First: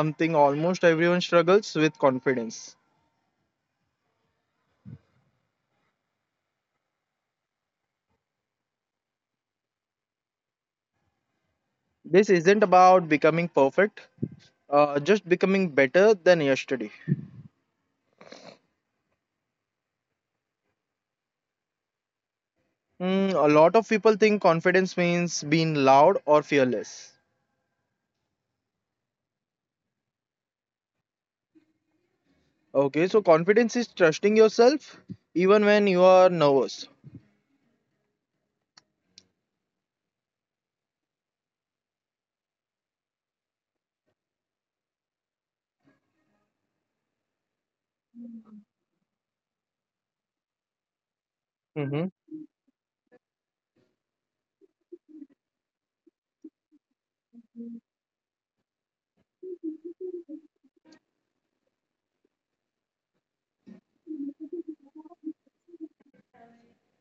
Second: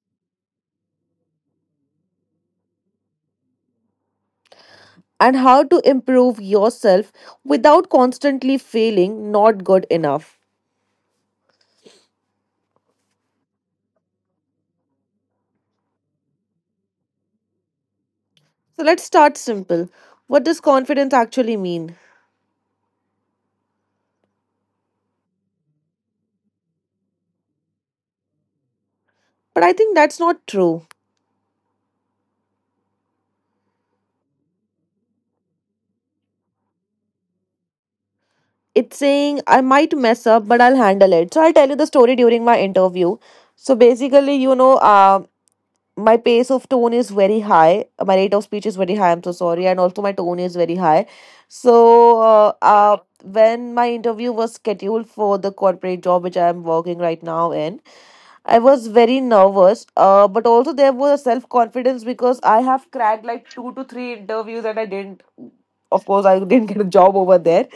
something almost everyone struggles with confidence. And how to improve yourself without constantly feeling not good enough. This isn't about becoming perfect, just becoming better than yesterday. So, let's start simple. What does confidence actually mean? Mm, a lot of people think confidence means being loud or fearless. But I think that's not true. Okay, so confidence is trusting yourself even when you are nervous. It's saying I might mess up, but I'll handle it. So I'll tell you the story during my interview. So basically, my pace of tone is very high. My rate of speech is very high. I'm so sorry, and also my tone is very high. So uh, uh, Mm-hmm, when my interview was scheduled for the corporate job which I'm working right now in, I was very nervous. But also there was a self confidence because I have cracked like two to three interviews and I didn't. Of course, I didn't get a job over there,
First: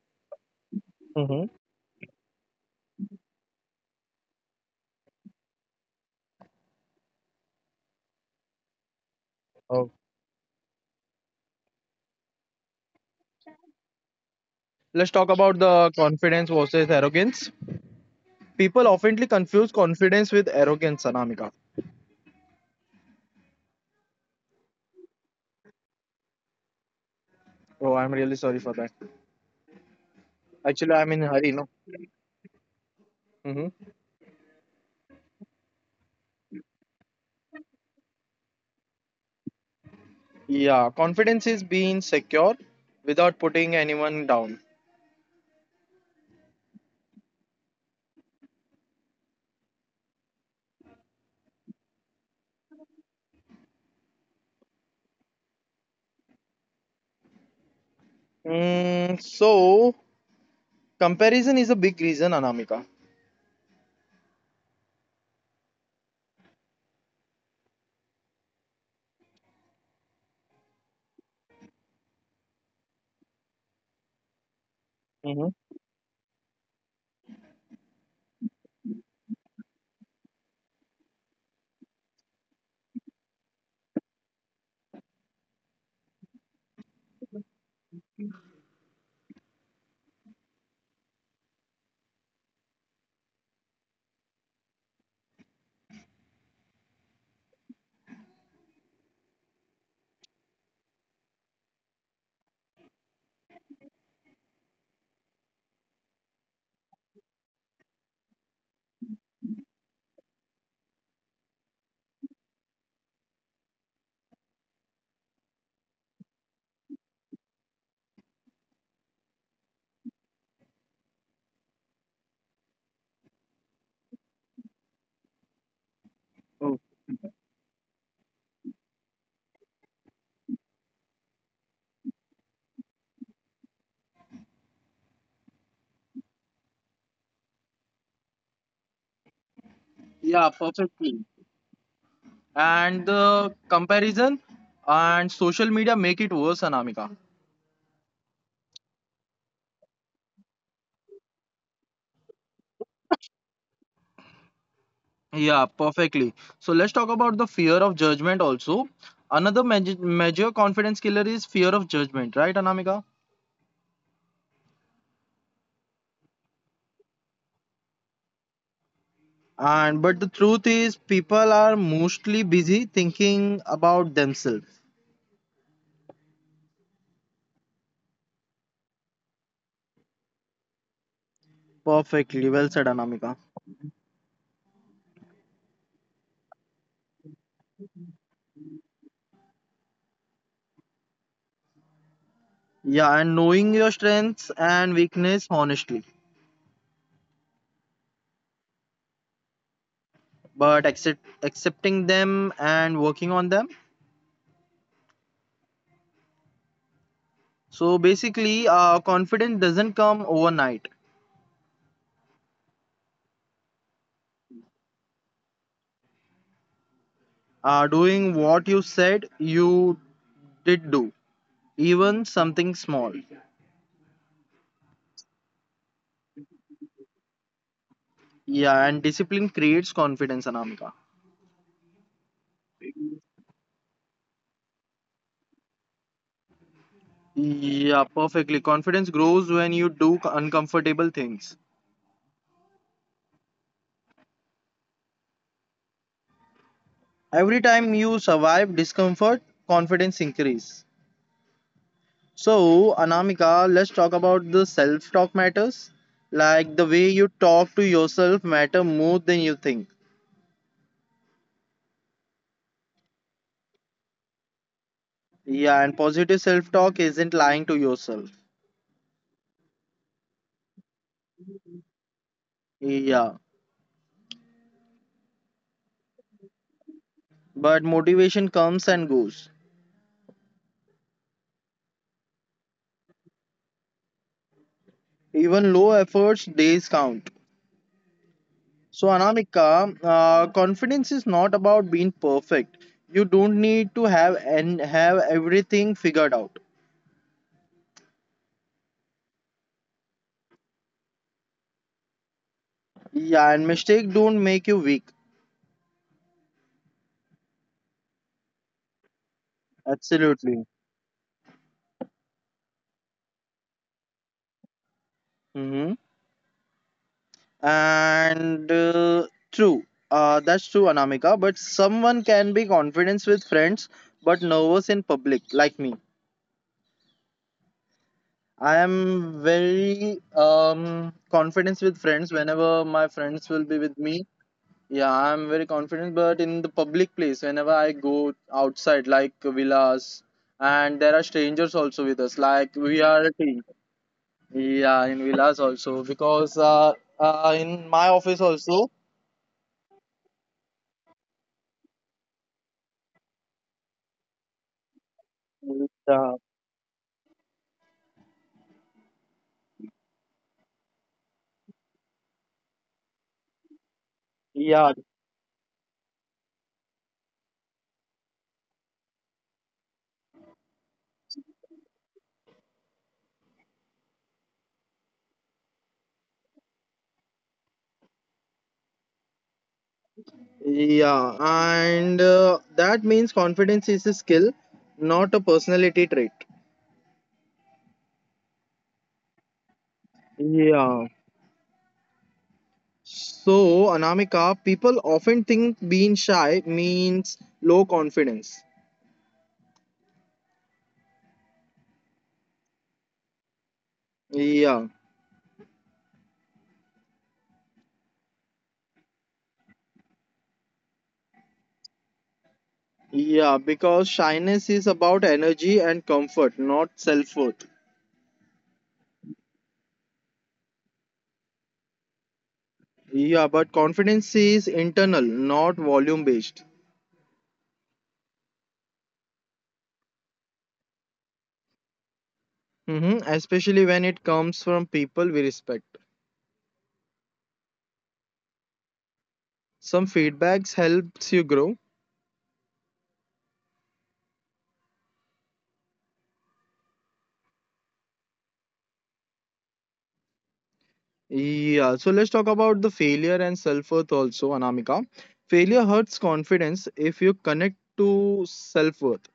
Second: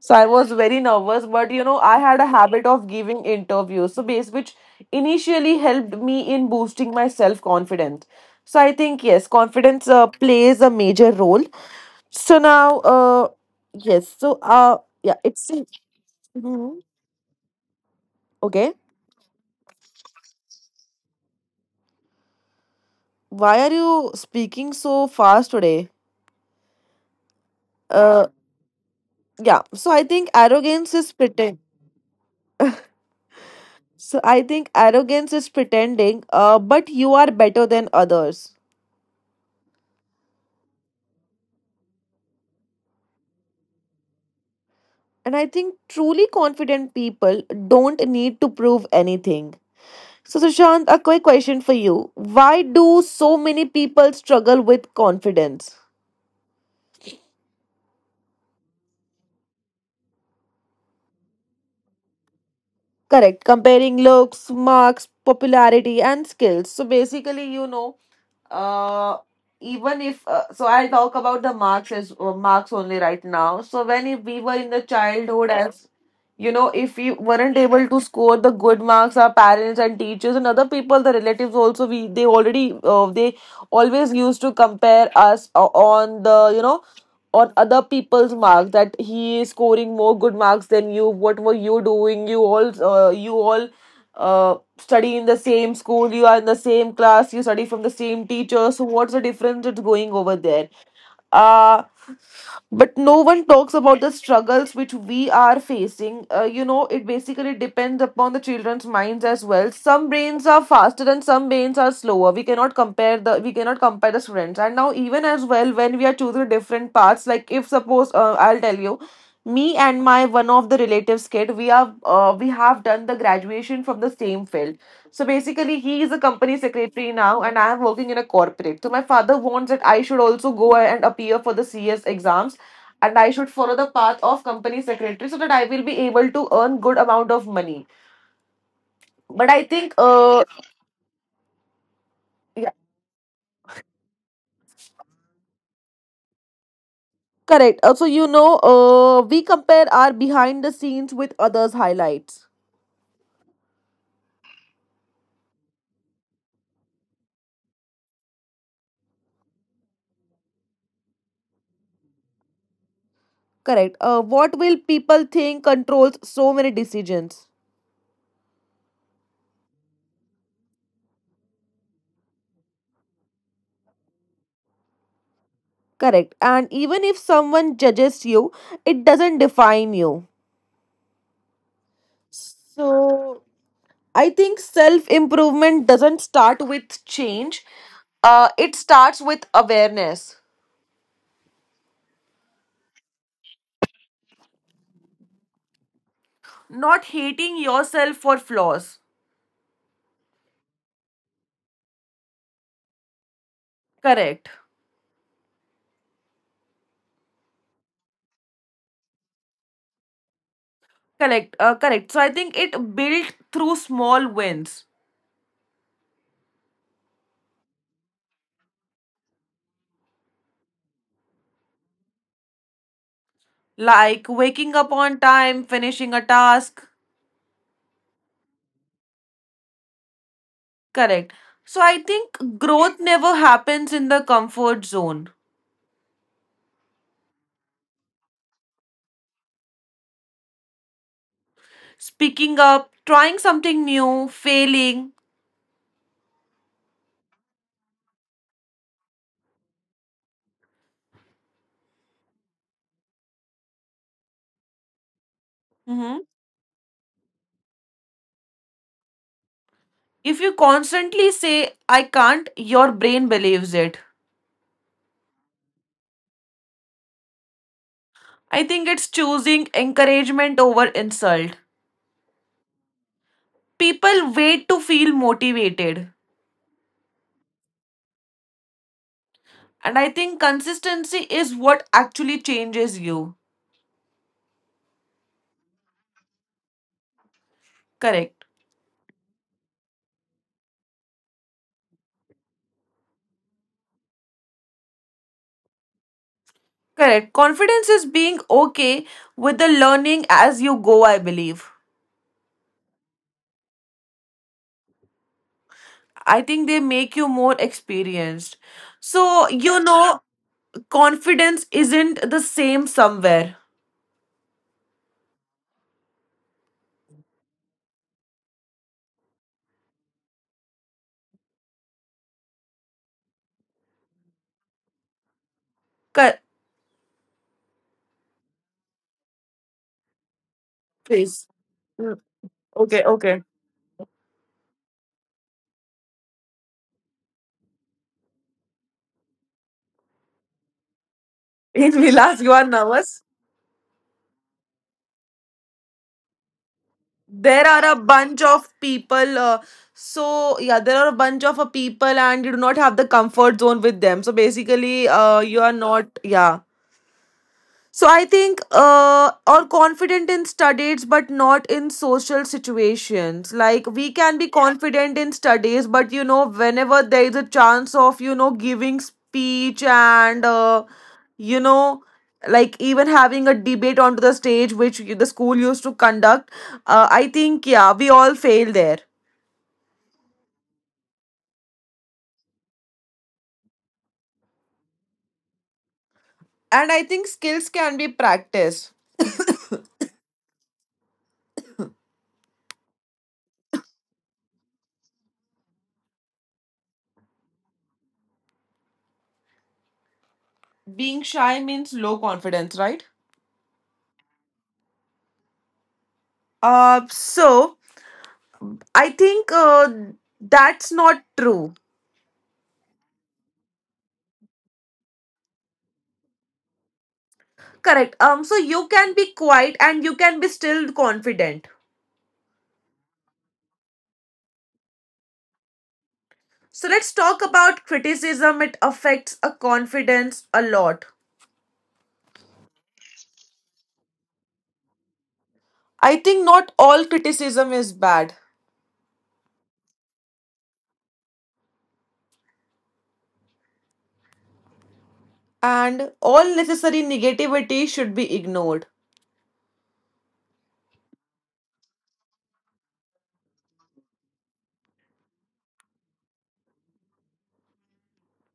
so I was very nervous, mm-hmm. but you know, I had a habit of giving interviews, so base which initially helped me in boosting my self confidence. So I think yes, Oh. confidence plays a major role. So now, yes, so Let's talk Yeah, about it's the confidence versus Mhm. arrogance. People Okay. oftenly confuse confidence with arrogance, Anamika. Why are you speaking so fast today? Oh, I'm really sorry Uh, for that. yeah. So I think Actually, I'm in a arrogance is hurry, no? pretend. Hmm. So I think arrogance is pretending. But you are better than others. Yeah, confidence is being secure without putting anyone down. And I think truly confident people don't need to prove anything. So, Sushant, a quick question for you. Why do so many people struggle with confidence? Mm, so, comparison is a big reason, Anamika. Correct. Comparing looks, marks, popularity, and skills. So, basically, uh, even if so I'll talk about the marks as marks only right now. So when if we were in the Hmm. childhood, as you know, if we weren't able to score the good marks, our parents and teachers and other people, the relatives also, we they already, they always used to compare us on the, you know, on other people's marks, that he is scoring more good marks than you. What were you doing? You all, you all study in the same school, you are in the same class, you study from the same teacher, so what's the difference that's going over there? uh but no one talks about the struggles which we are facing. You know, it basically depends upon the children's minds as well. Some brains are faster and some brains are slower. We cannot compare the, we cannot compare the students. And now even as well, when we are choosing different paths, like if suppose, I'll tell you, me and my one of the relatives kid, we have we have done the graduation from the same field. So basically, he is a Oh, company secretary now, and I am working in a corporate. So my father wants that I should also go and appear for the CS exams, and I should follow the path of company secretary so that I will be able to earn good amount of money. But I think, yeah, perfectly. And yeah, the comparison and social media make it worse, Anamika. correct. Also, you know, we compare our behind the scenes with others' highlights. Yeah, perfectly. So, let's talk about the fear of judgment also. Another major, major confidence killer is fear of judgment, right, Anamika? Correct. What will people think controls so many decisions? And but the truth is, people are mostly busy thinking about themselves. Correct. And even if someone judges you, it doesn't define you. Perfectly well said, Anamika. So I think self improvement doesn't start with change. It starts with awareness, Yeah, and knowing your strengths and weakness honestly, not hating yourself for flaws. but accepting them and working on them. Correct. So basically, confidence doesn't come overnight. Correct. Correct. So I think it built through small wins, Doing what you said you did do, even something small. like waking up on time, finishing a task. Yeah, and discipline creates confidence, Anamika. Correct. So I think growth never happens in the comfort zone. Yeah, perfectly. Confidence grows when you do uncomfortable things. Speaking up, trying something new, failing. Every time you survive discomfort, confidence increase. So, Anamika, let's talk about the self-talk matters. Like the Mhm. way you talk to yourself matter more than you think. If you constantly say, I can't, your brain believes it. Yeah, and positive self-talk isn't lying to yourself. I think it's choosing encouragement over insult. Yeah, People wait to feel motivated. but motivation comes and goes. And I think consistency is what actually changes you. Even low efforts days count. Correct. So, Anamika, confidence is not about being perfect. You don't need to have and have everything figured out. Correct. Confidence is being okay with the learning as you go, I believe. Yeah, and mistake don't make you weak. I think they make you more experienced. So, you Absolutely. know, confidence isn't the same somewhere. Mhm. And uh, true, that's true, Anamika. But someone can be confident with friends, but nervous in public, like me. Cor- I am very confident with Please. friends. Whenever Mm. my friends will be Okay, with okay. me, yeah, I'm very confident. But in the public place, whenever I go outside, like villas, and there are strangers also with us, In like we Vilas, are you a are team. nervous. Yeah, in villas also because in my office There are a also. bunch of people. So yeah, there are a bunch of people, and you do not have the comfort zone with them. So basically, you Uh, are not. Yeah, so I think or confident in studies but not in social situations. Like we yeah, can be Yeah. confident in studies, but you know, whenever there is a chance of, you know, giving speech and you know, like even having a debate onto the stage which the school used to conduct, I think yeah, we all fail there. Yeah, and that means confidence is a skill, not a personality trait. And I think skills can be practiced. Yeah. So, Anamika, people often think being shy means low confidence. Being shy means low confidence, right? Yeah. uh so I think that's not true. Yeah, because shyness is about energy and comfort, not self worth. Correct. So you can be quiet and you can be still confident. Yeah, but confidence is internal, not volume based. So let's talk about criticism. It affects a confidence a lot. Mm-hmm. Especially when it comes from people we respect. I think not all criticism is bad, Some feedbacks helps you grow. and all necessary negativity should be ignored. Yeah, so let's talk about the failure and self worth also, Anamika. Failure hurts confidence if you connect to self worth.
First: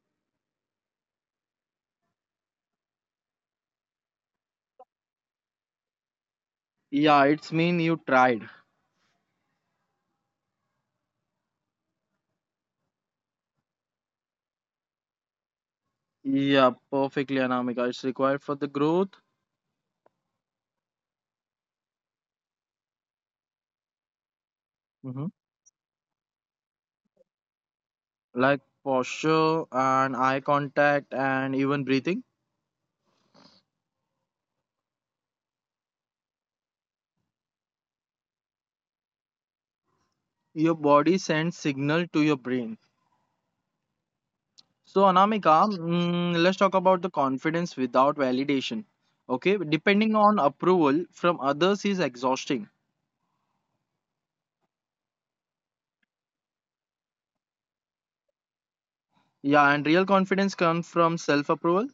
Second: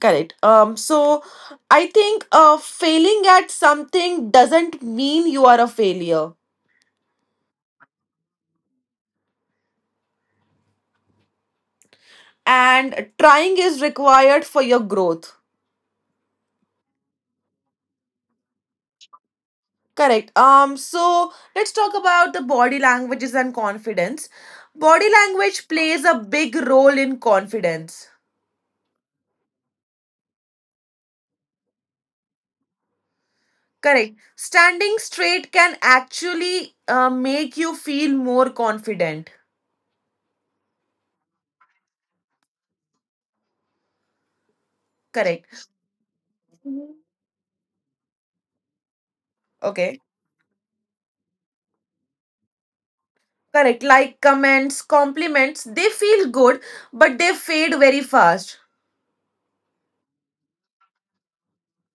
Correct. So I think failing at something doesn't mean you are a failure, Yeah, it's mean you tried. and trying is required for your growth. Yeah, perfectly, Anamika. It's required for the growth. Correct. So let's talk about the body languages and confidence. Body Hmm. language plays a big role in confidence. Like posture and eye contact and even breathing. Correct. Standing straight can actually make you feel more confident. Your body sends signal to your brain. So, Correct. Anamika, mm, let's talk about the confidence without validation. Okay, Okay. depending on approval from others is exhausting. Correct. Like comments, compliments, they feel good, but they fade very fast. Yeah, and real confidence comes from self approval.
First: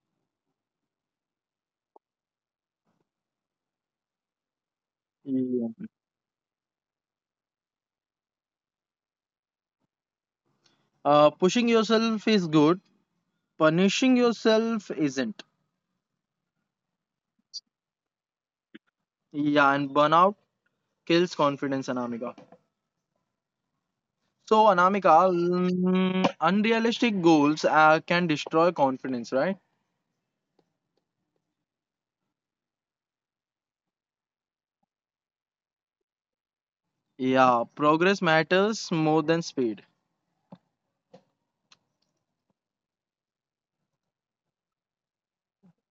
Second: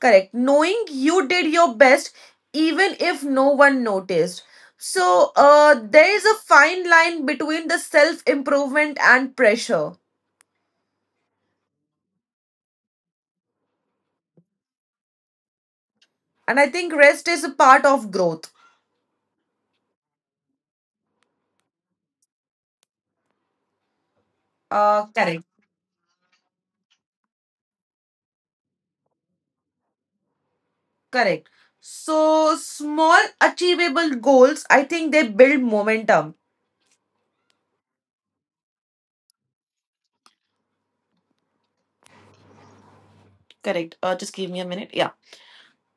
Correct. Knowing you did your best, even if no one noticed. So, Yeah. There is a fine line between the self improvement and pressure. Pushing yourself is good, punishing yourself isn't. And I think rest is a part of growth. Yeah, and burnout kills confidence, Anamika. So, Anamika, Correct. mm, unrealistic goals can destroy confidence, right? Correct. So, small achievable goals, I think they build momentum. Yeah, progress matters more than speed. Correct. Just give me a minute. Yeah.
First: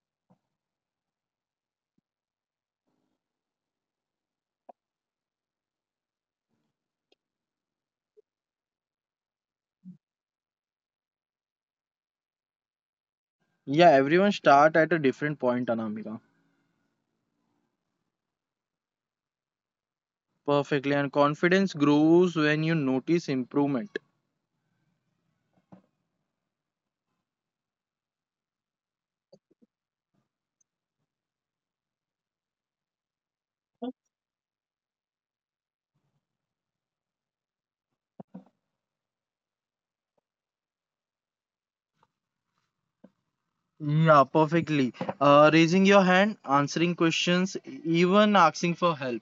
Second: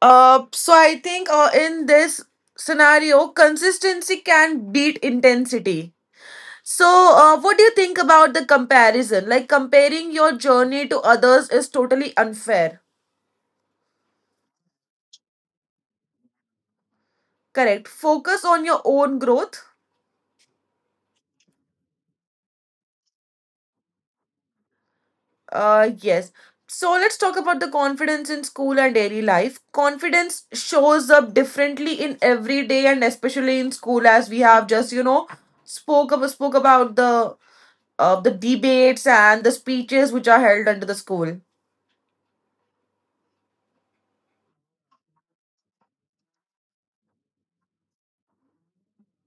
So, I think in this scenario, consistency can beat intensity. So, what do you think about the comparison? Like, comparing your journey to others is totally unfair. Yeah, everyone start at a different point, Anamika. Correct. Focus on your own growth. Perfectly, and confidence grows when you notice improvement. Yes. So, let's talk about the confidence in school and daily life. Confidence shows up differently in every day and especially in school, as we have just, you know, spoke about the debates and the speeches which are held under the school. Yeah, perfectly. Raising your hand, answering questions, even asking for help.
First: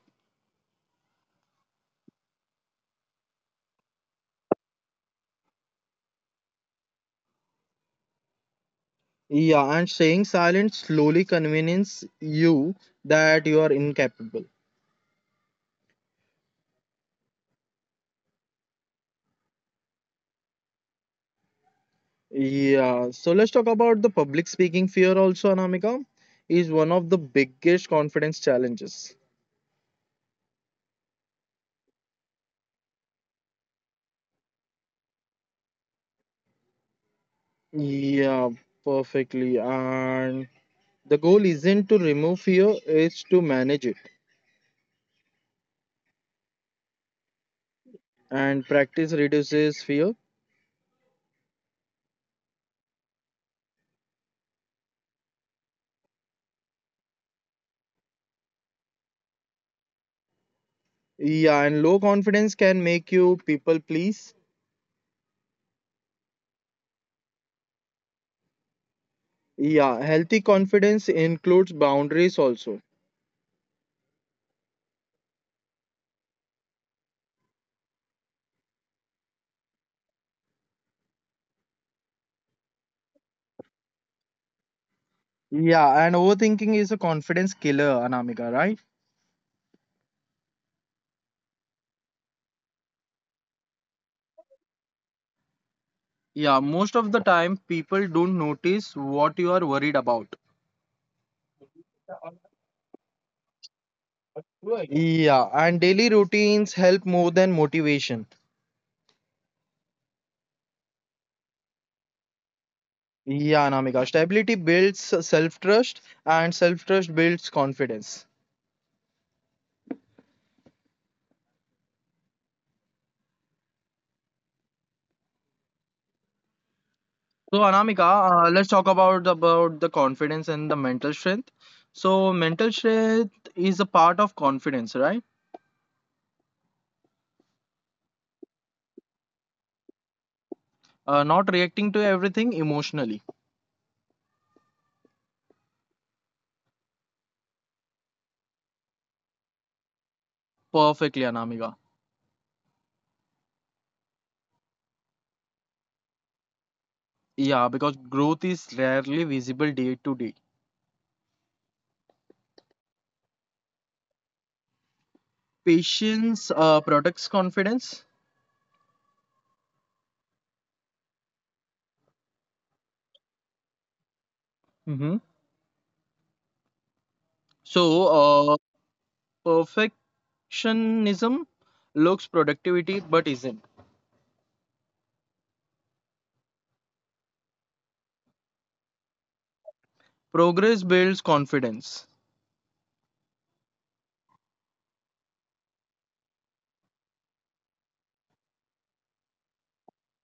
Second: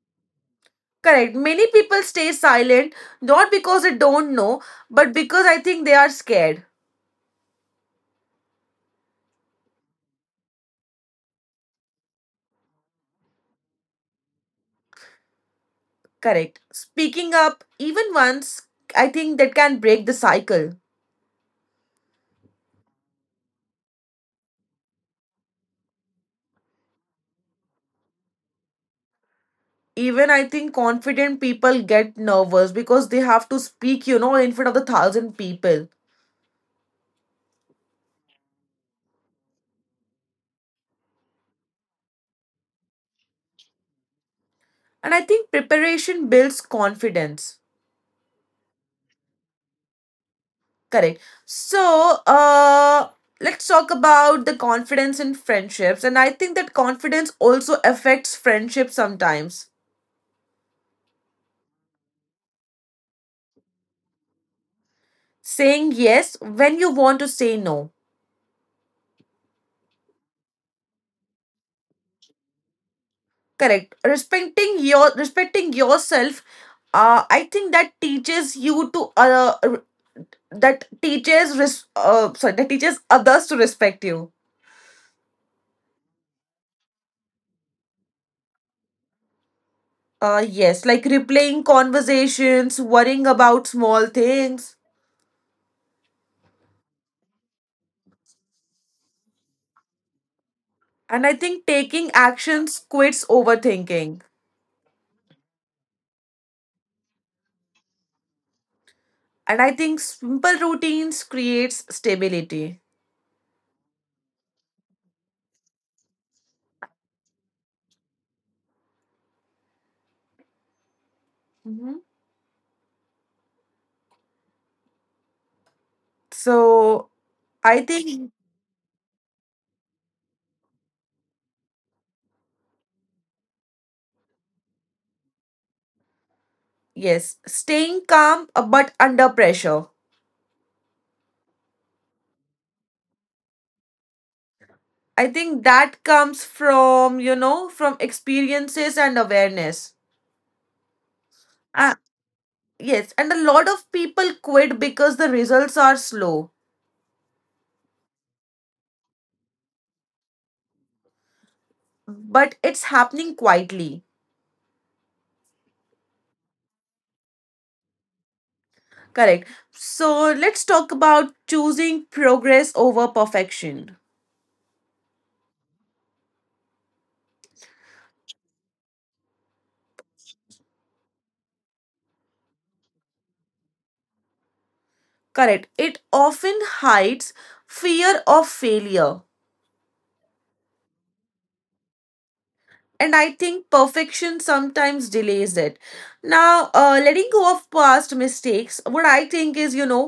Correct. Many people stay silent, not because they don't know, but because I think they are scared. Yeah, and staying silent slowly convinces you that you are incapable. Correct. Speaking up even once, I think that can break the cycle. Yeah, so let's talk about the public speaking fear also, Anamika, is one of the biggest confidence challenges. Even I think confident people get nervous because they have to speak, you know, in front of the thousand people. Yeah, perfectly. And the goal isn't to remove fear, it's to manage it. And I think preparation builds confidence. And practice reduces fear. Correct. So, uh, let's talk about the confidence in friendships. And I think that confidence also affects friendships sometimes, Yeah, and low confidence can make you people please. saying yes when you want to say no. Yeah, healthy confidence includes boundaries also. Correct, respecting yourself. I think that teaches you to r- that teaches res- sorry that teaches others to respect you. Yeah, and overthinking is a confidence killer, Anamika, right? Yes, like replaying conversations, worrying about small things. Yeah, most of the time people don't notice what you are worried about. And I think taking actions quits overthinking. Right. Yeah, and daily routines help more than motivation. And I think simple routines creates stability. Yeah, Anamika. Stability builds self trust, and self trust builds confidence. Mhm. So So I Anamika, think let's talk about the confidence and the mental strength. So mental strength is a part of confidence, right? yes, staying calm but under pressure. Not reacting to everything emotionally. I think that comes from, you know, from experiences and awareness. Perfectly, Anamika. Ah, yes, and a lot of people quit because the results are slow, Yeah, because growth is rarely visible day to day. but it's happening quietly. Patience protects confidence. Correct. So let's talk about choosing progress over perfection. Mm-hmm. So, uh, perfectionism looks productivity but isn't. Correct. It often hides fear of failure, Progress builds confidence. and I think perfection sometimes delays it. Now, letting go of past mistakes, what I think is, you know,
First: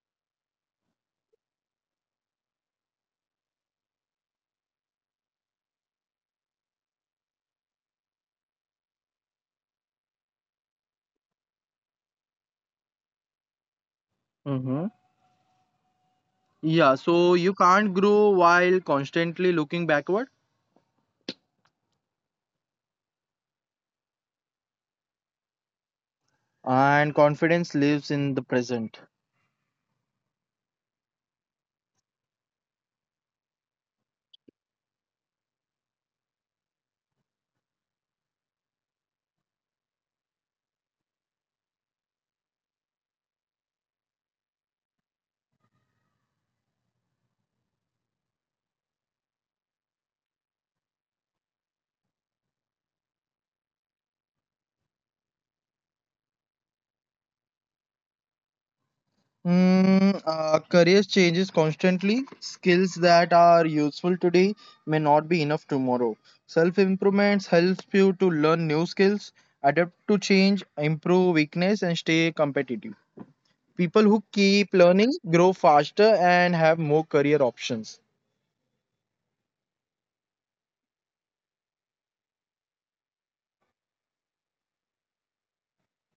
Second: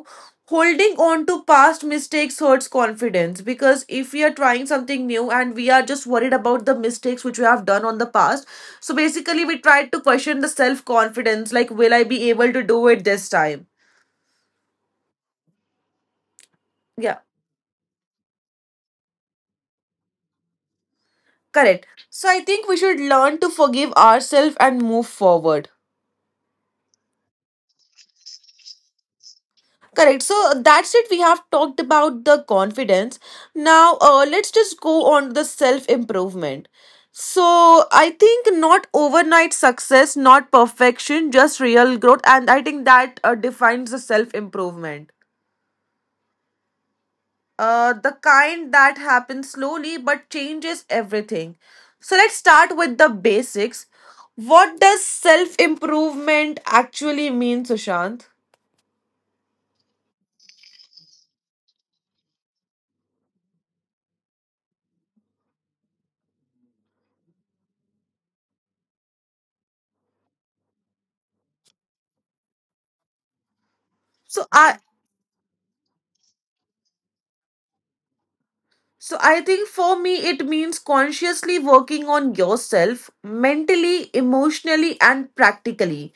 holding on to past mistakes hurts confidence, because if we are trying something new and we are just worried about the mistakes which we have done on the past, so basically we try to question the self confidence, like will I be able to do it this time? Mm-hmm. Yeah, Yeah, so you can't grow while constantly looking backward, correct. So I think we should learn to forgive ourselves and move forward. and confidence lives in the present. Correct. So that's it. We have talked about the confidence. Now, let's just go on the self improvement. So, I think not overnight success, not perfection, just real growth. And I think that defines the self improvement. The kind that happens slowly but changes everything. So, let's start with the basics. What does self improvement actually mean, Sushant? Mm, careers changes constantly. Skills that are useful today may not be enough tomorrow. Self improvements helps you to learn new skills, adapt to change, improve weakness, and stay competitive. People who So, keep I, learning grow faster and have more career options. So I think for me, it means consciously working on yourself mentally, emotionally, and practically.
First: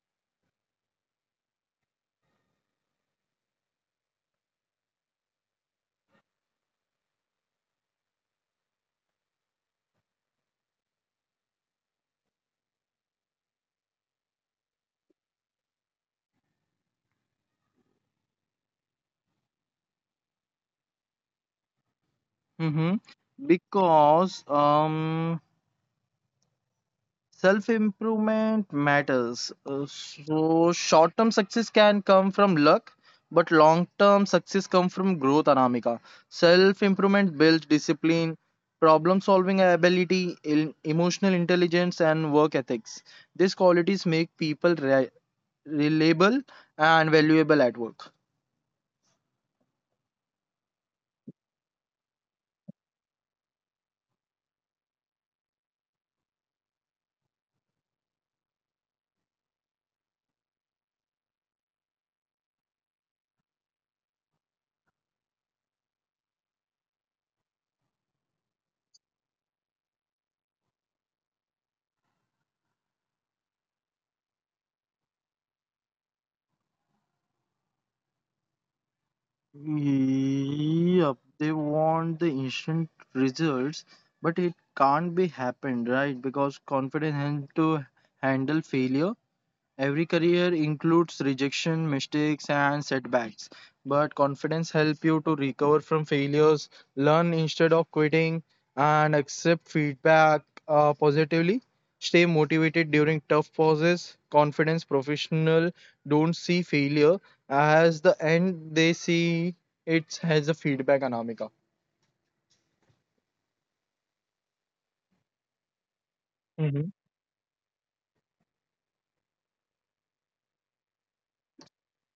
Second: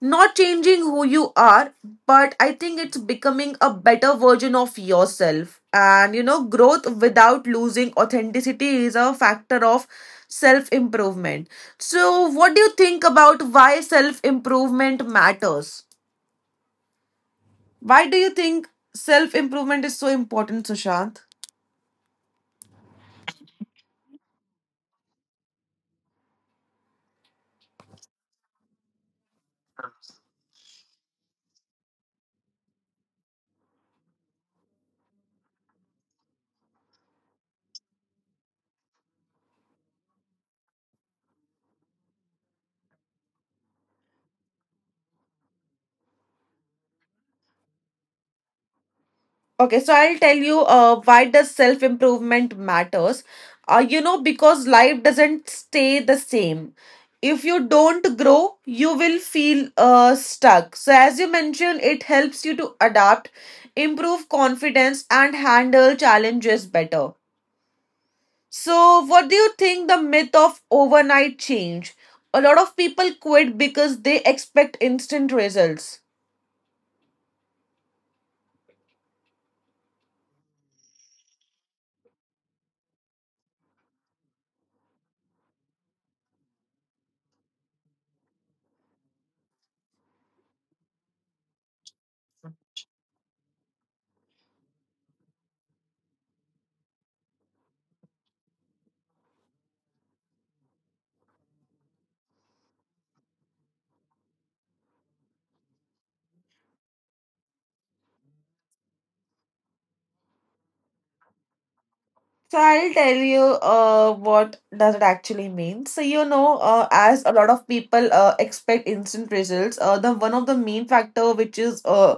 Not changing who you are, but I think it's becoming a better version of yourself. And you know, growth without losing authenticity is a factor of self improvement. So, what do you think about why self improvement matters? Why do you think self improvement is so important, Sushant? Mm-hmm. Because self improvement matters. So, short term success can come from luck, but long term success comes from growth, Anamika. Self improvement builds discipline, problem solving ability, emotional intelligence, and work ethics. These qualities make people reliable and valuable at work. Okay, so I'll tell you why does self improvement matters. You know, because life doesn't stay the same. If you don't grow, you will feel stuck. So, as you mentioned, it helps you to adapt, improve confidence, and handle challenges better. So, what do you think the myth of overnight change? A lot of people quit because they expect instant results. Yep, they want the instant results, but it can't be happened, right? Because confidence has to handle failure. Every career includes rejection, mistakes, and setbacks, but confidence helps you to recover from failures, learn instead of quitting, and accept feedback positively. Stay motivated during tough pauses. Confidence professional don't see failure as the end; they see it as a feedback, Anamika. So I'll tell you what does it actually mean. Mm-hmm. As a lot of people expect instant results, the one of the main factor which is uh,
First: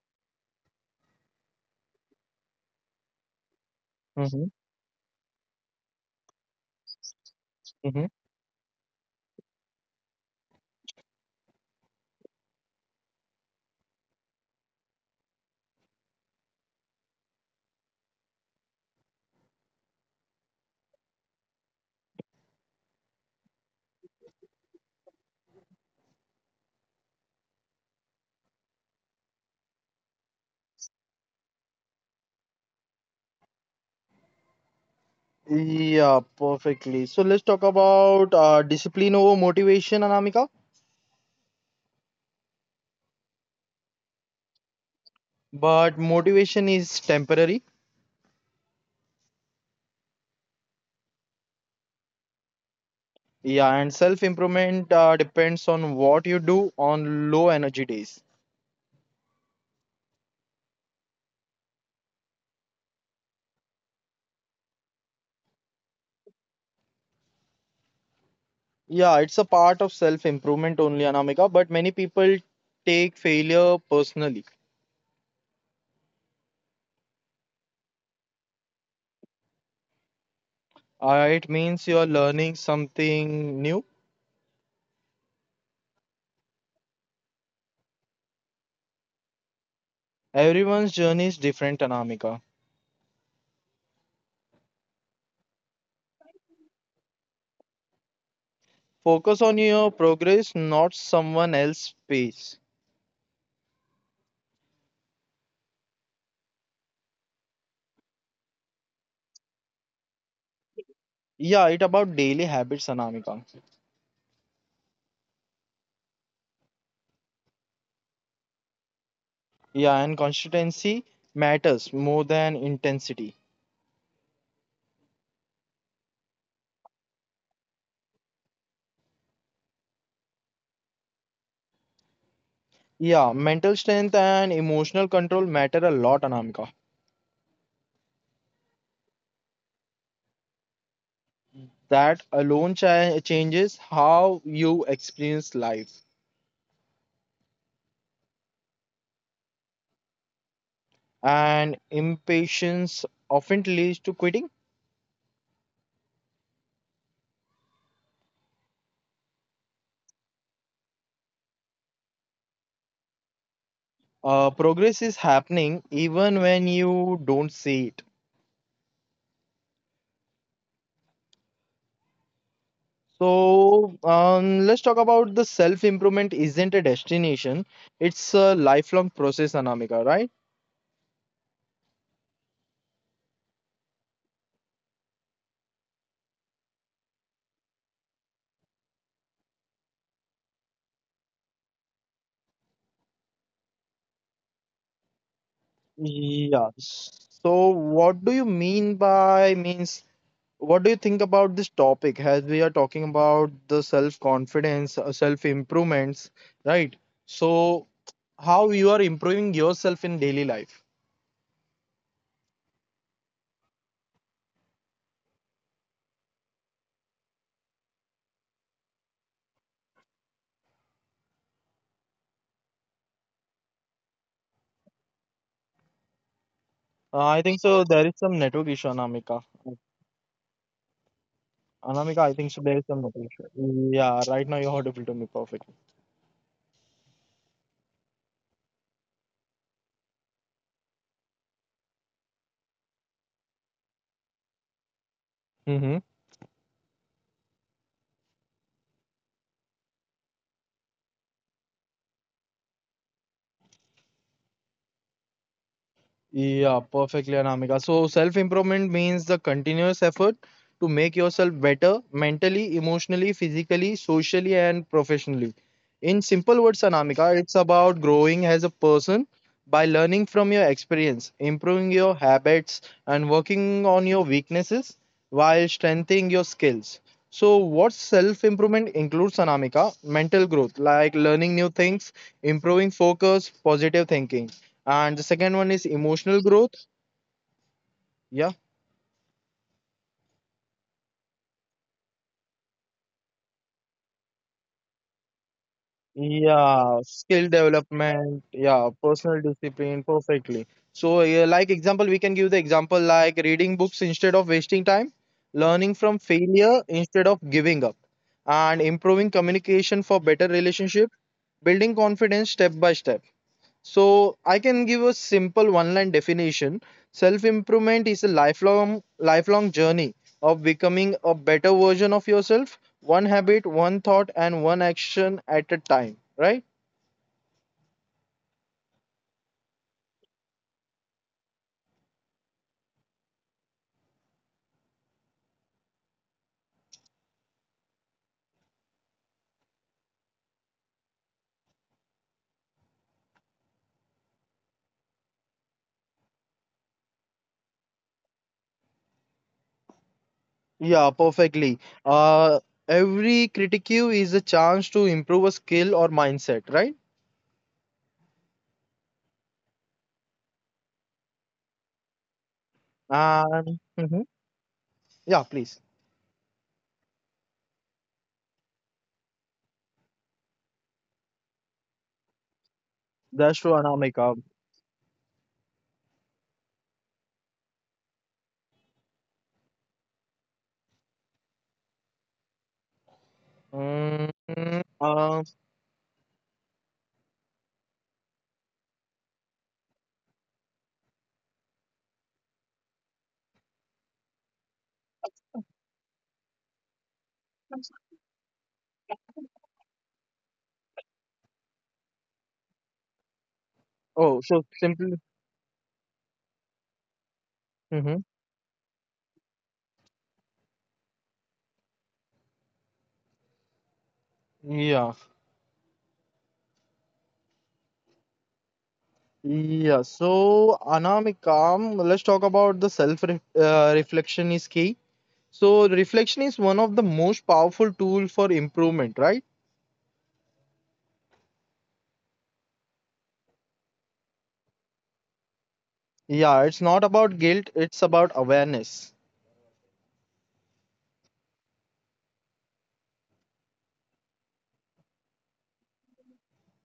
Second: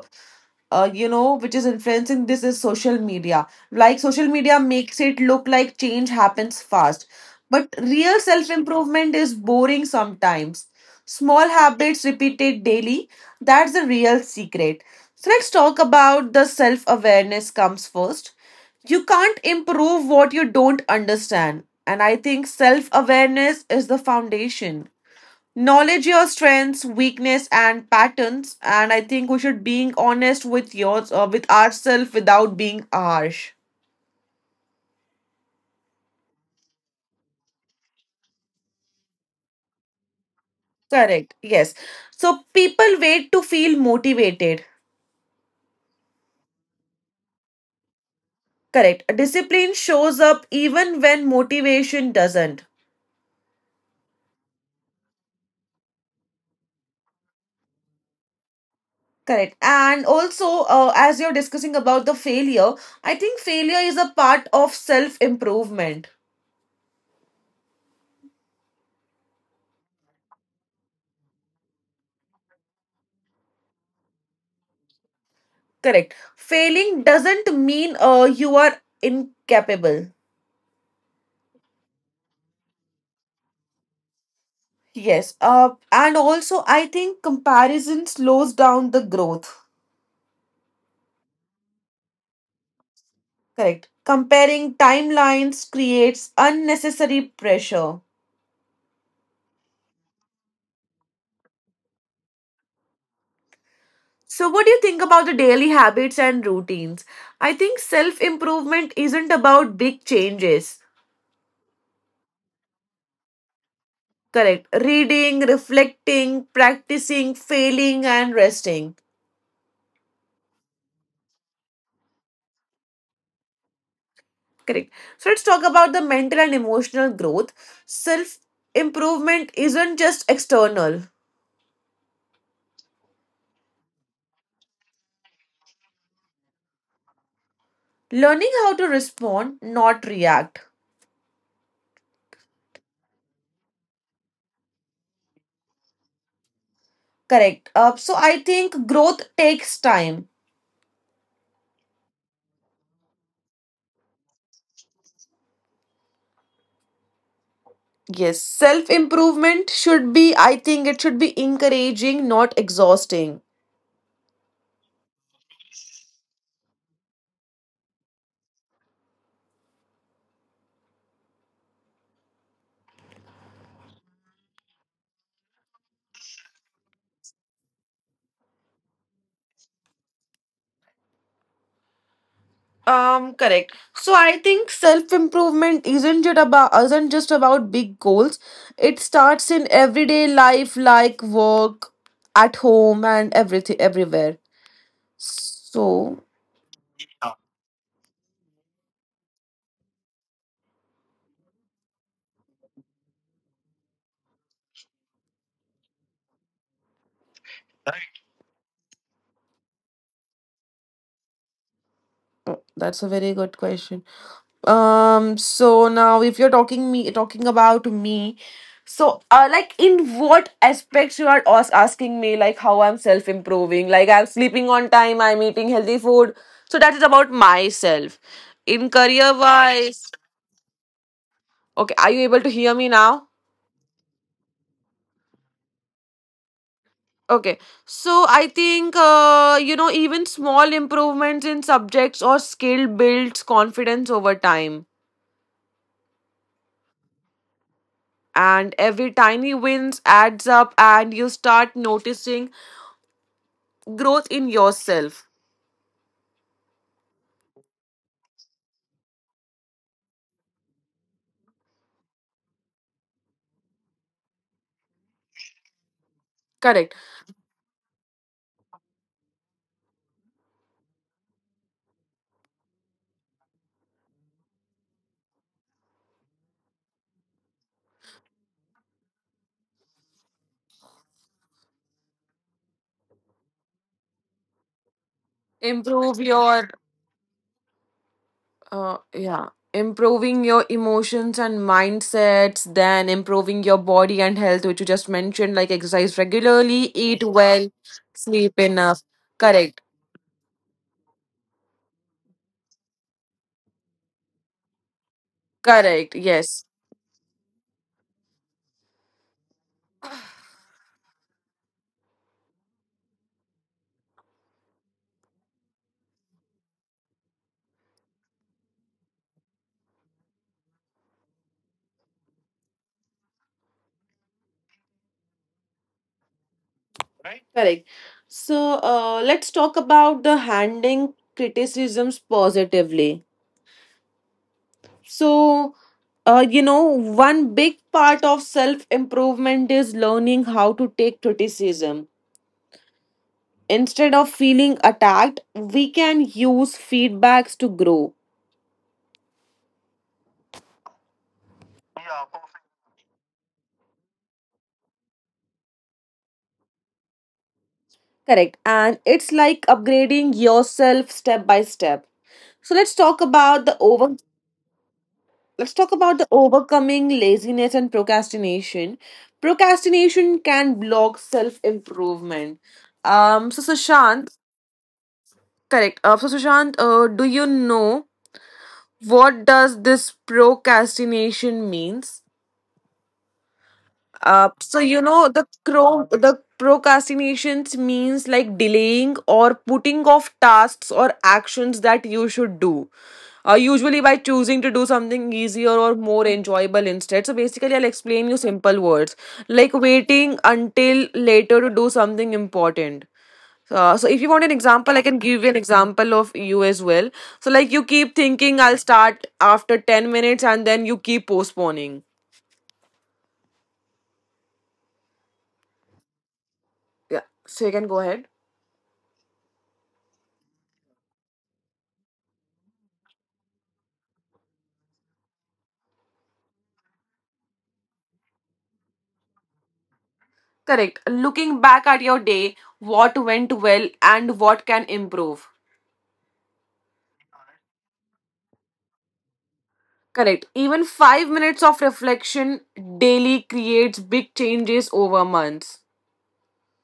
uh, you know, which is influencing this is social media. Like social Mm-hmm. media makes it look like change happens fast. But Mm-hmm. real self improvement is boring sometimes. Small habits repeated daily, that's the real secret. So let's talk about the self awareness comes first. You can't improve what you don't understand. And I think self awareness is the foundation. Knowledge your strengths, weakness, and patterns, and I think we should being honest with yours with ourselves without being harsh. Yeah, perfectly. So let's talk about discipline over motivation, Anamika. Correct. Yes. So people wait to feel motivated. But motivation is temporary. Correct. Discipline shows up even when motivation doesn't. Yeah and self improvement depends on what you do on low energy days. Correct. And also, as you're discussing about the failure, I think failure is a part of self improvement. Yeah, it's a part of self improvement only, Anamika, but many people take failure personally. Correct. Failing doesn't mean you are incapable. It means you are learning something new. Yes. And also, I think comparison slows down the growth. Everyone's journey is different, Anamika. Correct. Comparing timelines creates unnecessary pressure. Focus on your progress, not someone else's pace. So, what do you think about the daily habits and routines? I think self improvement isn't about big changes. Yeah, it about daily habits, Anamika. Correct. Reading, reflecting, practicing, failing, and resting. Yeah, and consistency matters more than intensity. Correct. So, let's talk about the mental and emotional growth. Self improvement isn't just external, Yeah, mental strength and emotional control matter a lot, Anamika. learning how to respond not react. That alone changes how you experience life. Correct. So I think growth takes time. And impatience often leads to quitting. Yes, self improvement should be, I think it should be encouraging not exhausting. Progress is happening even when you don't see it. So, let's talk about the self improvement isn't a destination, it's a lifelong process, Anamika, right? Um, correct. So I think self improvement isn't just about, isn't just about big goals. It starts in everyday life like work at home and everything everywhere. So Yeah. What do you think about this topic as we are talking about the self confidence, self improvements, right? So, how you are improving yourself in daily life? that's a very good question. So now if you're talking about me, so like in what aspects you are asking me like how I'm self-improving, like I'm sleeping on time, I'm eating healthy food. So that is about I think so. myself. There is some In network issue, career Anamika. wise, okay, are you able to Anamika, I hear think me so. There is now? some network issue. Yeah, right now you're audible to me perfectly. Okay, so I think even small improvements in subjects or skill builds confidence over time, Mhm. and every tiny wins adds up, and you start noticing growth in yourself. Yeah, perfectly, Anamika. So, self improvement means the continuous effort to make yourself better mentally, emotionally, physically, socially, and professionally. In Correct. simple words, Anamika, it's about growing as a person by learning from your experience, improving your habits, and working on your weaknesses while strengthening your skills. So, what self improvement includes, Anamika? Mental growth, like learning new things, improving focus, positive thinking, and the second one is Improve emotional your growth. Yeah. uh, yeah, improving your emotions and mindsets, then improving your body and health which you just mentioned like exercise regularly, Yeah, eat skill well, development, sleep yeah, enough. personal Correct. discipline, perfectly. So, yeah, like example, we can give the example like reading books instead of wasting time, learning Correct. from Yes. failure instead of giving up, and improving communication for better relationship, building confidence step by step. So I can give a simple one-line definition. Self-improvement is a lifelong journey of becoming a better version of yourself, one habit, one thought, and one action at a time. Right? Correct. So let's talk about the handling criticisms positively. So, uh, you know, one big part of self improvement is learning how to take criticism. Instead of feeling attacked, we can use feedbacks to grow. Yeah, perfectly. Uh, every critique is a chance to improve a skill or mindset. Right? Correct. And it's like upgrading yourself step by step. So let's talk about the And over mhm, yeah, let's talk please. about the overcoming laziness and procrastination. Procrastination can block self-improvement. So That's true, Sushant, Anamika. correct. So Sushant, do you know what does this procrastination means? Mm, So you know the uh, the procrastinations means like delaying or putting off tasks or actions that you should do. Usually by choosing to do something easier or more enjoyable instead. So basically, I'll explain you simple words like waiting until later to do something important. So if you want an oh, so example, I can simply. give you an example of you as well. So like you keep Mhm. thinking I'll start after 10 minutes and then you keep postponing. Yeah. Yeah. So you can go ahead. Yeah, so Anamikam, let's talk about the self ref reflection is key. So reflection is one of the most powerful tool for improvement, right? Correct. Looking back at your day, what went well and what can improve. Yeah, it's not about guilt, it's about awareness. Correct. Even 5 minutes of reflection daily creates big changes over months.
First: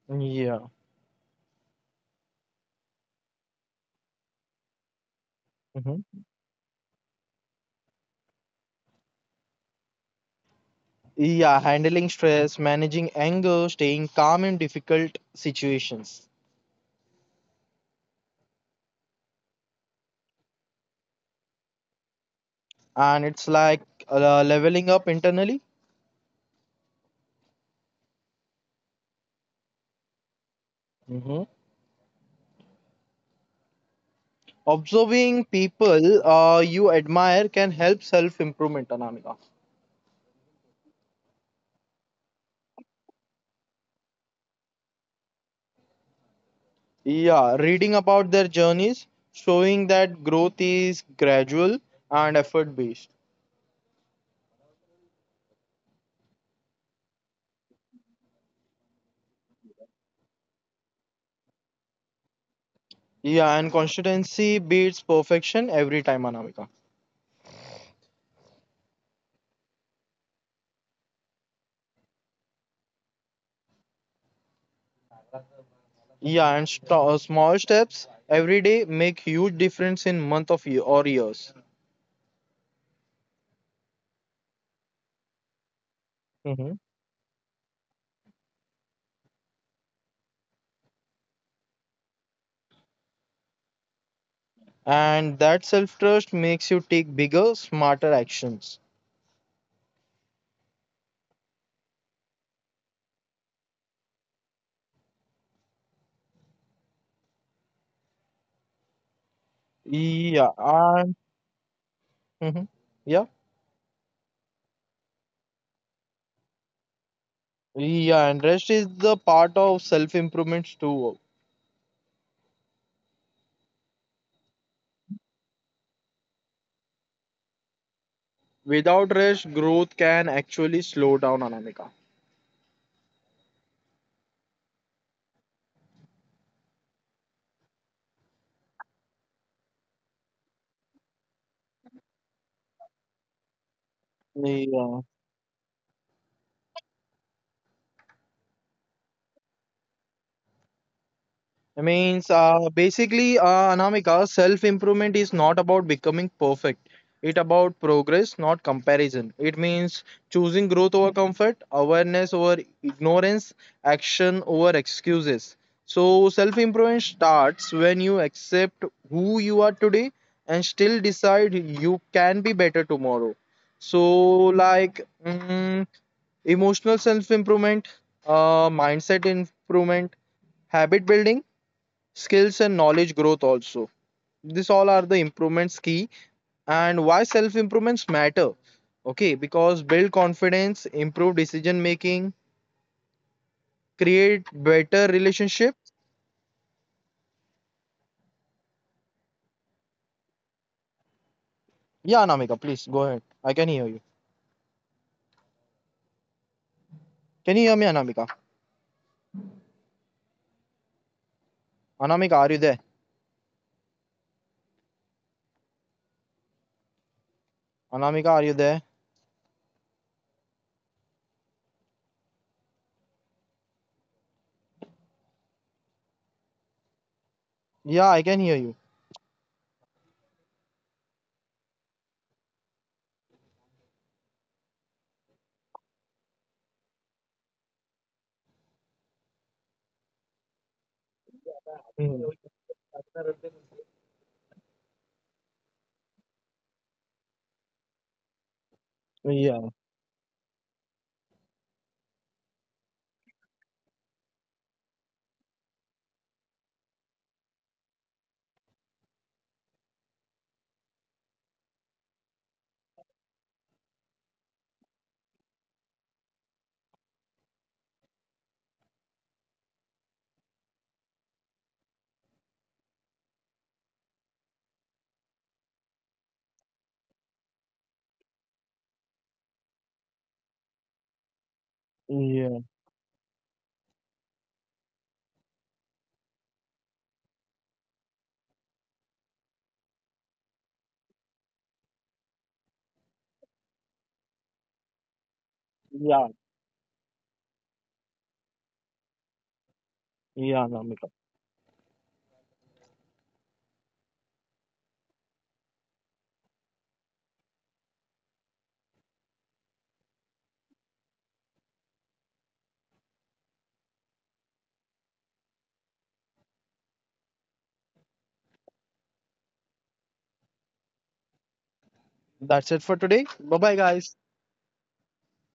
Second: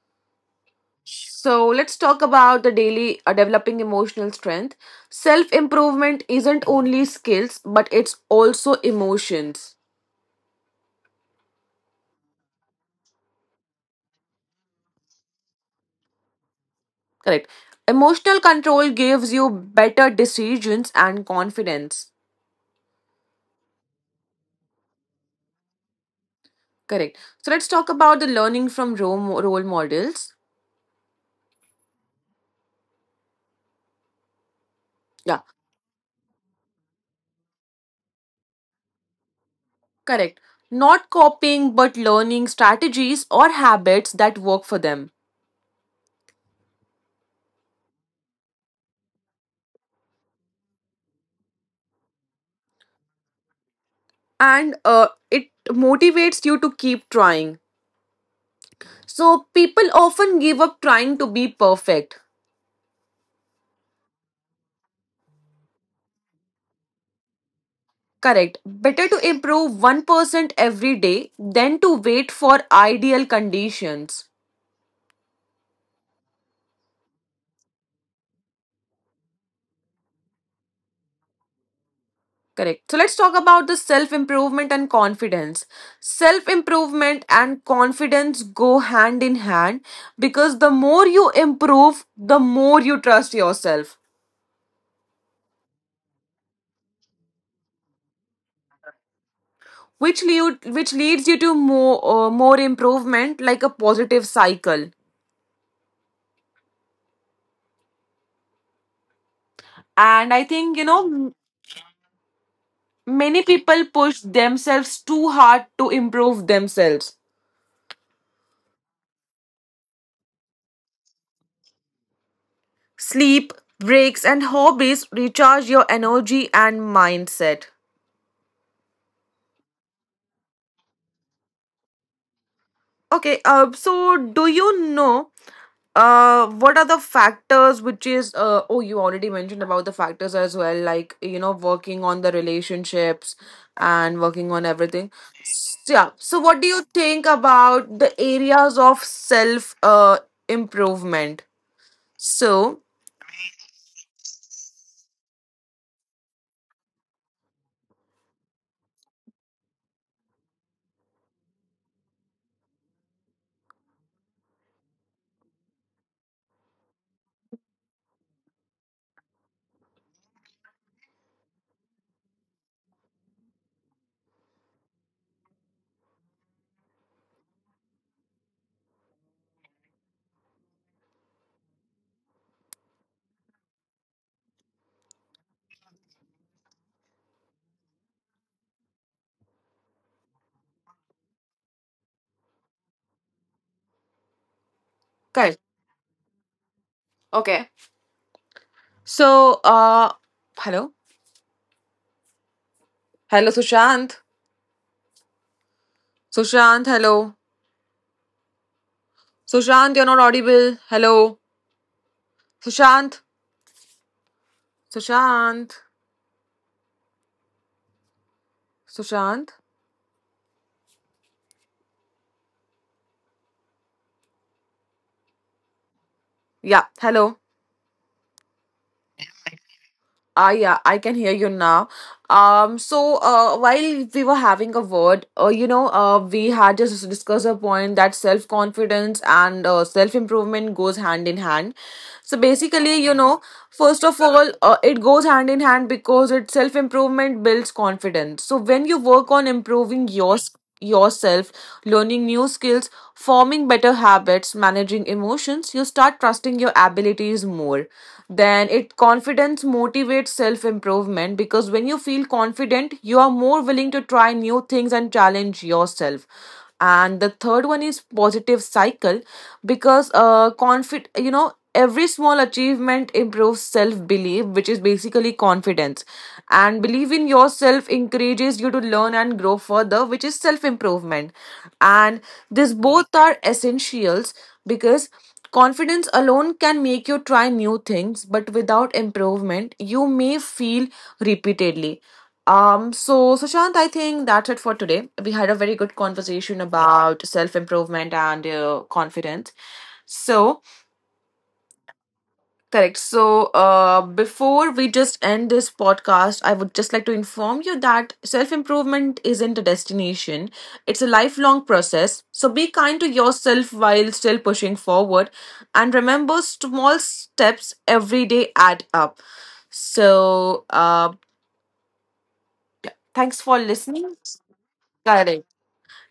Yeah. So let's talk about the daily developing emotional strength. Self improvement Mhm. isn't only skills, but it's also emotions. Yeah, handling stress, managing anger, staying calm in difficult situations. Correct. Emotional control gives you better decisions and confidence. And it's like leveling up internally. Correct. So let's talk about the learning from role models. Mhm. Yeah. Observing people you admire can help self-improvement, Anamika. Correct. Not copying, but learning strategies or habits that work for them. Yeah, reading about their journeys, showing that growth is gradual and effort based. And it motivates you to keep trying. So, people often give up trying to be perfect. Yeah, and consistency beats perfection every time, Anamika. Correct. Better to improve 1% every day than to wait for ideal conditions. Yeah, and small steps every day make huge difference in month of year or years. Correct. So let's talk about the self improvement and confidence. Self Hmm. improvement and confidence go hand in hand because the more you improve, the more you trust yourself, And that self trust makes you take bigger, smarter actions. Which leads you to more more improvement like a positive cycle. And I Yeah, think you know and mhm, yeah, many people push themselves too hard to improve themselves. yeah, and rest is the part of self improvements too. Sleep, breaks and hobbies recharge your energy and mindset. Without rest, growth can actually slow down, Anamika. Okay, so do you know what are the factors which is, oh, you already mentioned about the factors as well, like, you know, working on the relationships and working on Yeah. everything. Yeah, so what do you think about the areas of self improvement? I means So, Basically, Anamika, self improvement is not about becoming perfect. It about progress, not comparison. It means choosing growth over comfort, awareness over ignorance, action over excuses. So self improvement starts when you accept who you are today and still decide you can be better tomorrow. So like, mm, emotional self improvement, mindset improvement, habit building, skills and knowledge growth also. This all are the improvements key and why self improvements matter. Okay, because build confidence, improve decision making, create better guys, relationship. okay. So, hello? Yeah, Anamika, please go Hello, ahead. I can Sushant? hear you. Sushant, hello? Can you hear me, Anamika? Sushant, you're not audible. Hello? Anamika, are you there? Sushant? Sushant? Anamika, are you there? Sushant? Yeah, hello. Yeah, I can hear you. Ah, yeah, I can hear you now. While we were having a word, we had just discussed a point that self confidence and self improvement goes hand in hand. So Mhm. basically, you know, first of all, it goes hand in hand because it self improvement builds confidence. So when you work on Yeah, improving your yourself, learning new skills, forming better habits, managing emotions, you start trusting your abilities more. Then it confidence motivates self improvement because when you feel confident you are more willing to try new things and challenge yourself, and the third one is positive cycle because confid you know every small achievement improves self belief, which is basically confidence, and belief in yourself encourages you to learn and grow further, which is self improvement. And these yeah, both are essentials because confidence alone can make you try new things, but without improvement, you may feel repeatedly. So Sushant, I think that's it for today. We had a very good conversation yeah, about self improvement and confidence. So, yeah, Anamika, correct. So, before we just end this podcast, I would just like to inform you that self improvement isn't a destination, it's a lifelong process. So, be kind to yourself while still pushing forward. And remember, small steps every day add up. So, that's it thanks for for today. Bye listening. bye, guys. Correct.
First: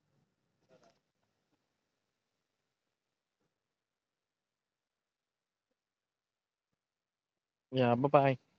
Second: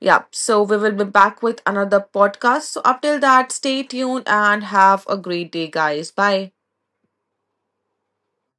Yeah. So, we will be back with another podcast. So, up till that, stay tuned and have a great day, guys. Bye. Yeah, bye bye.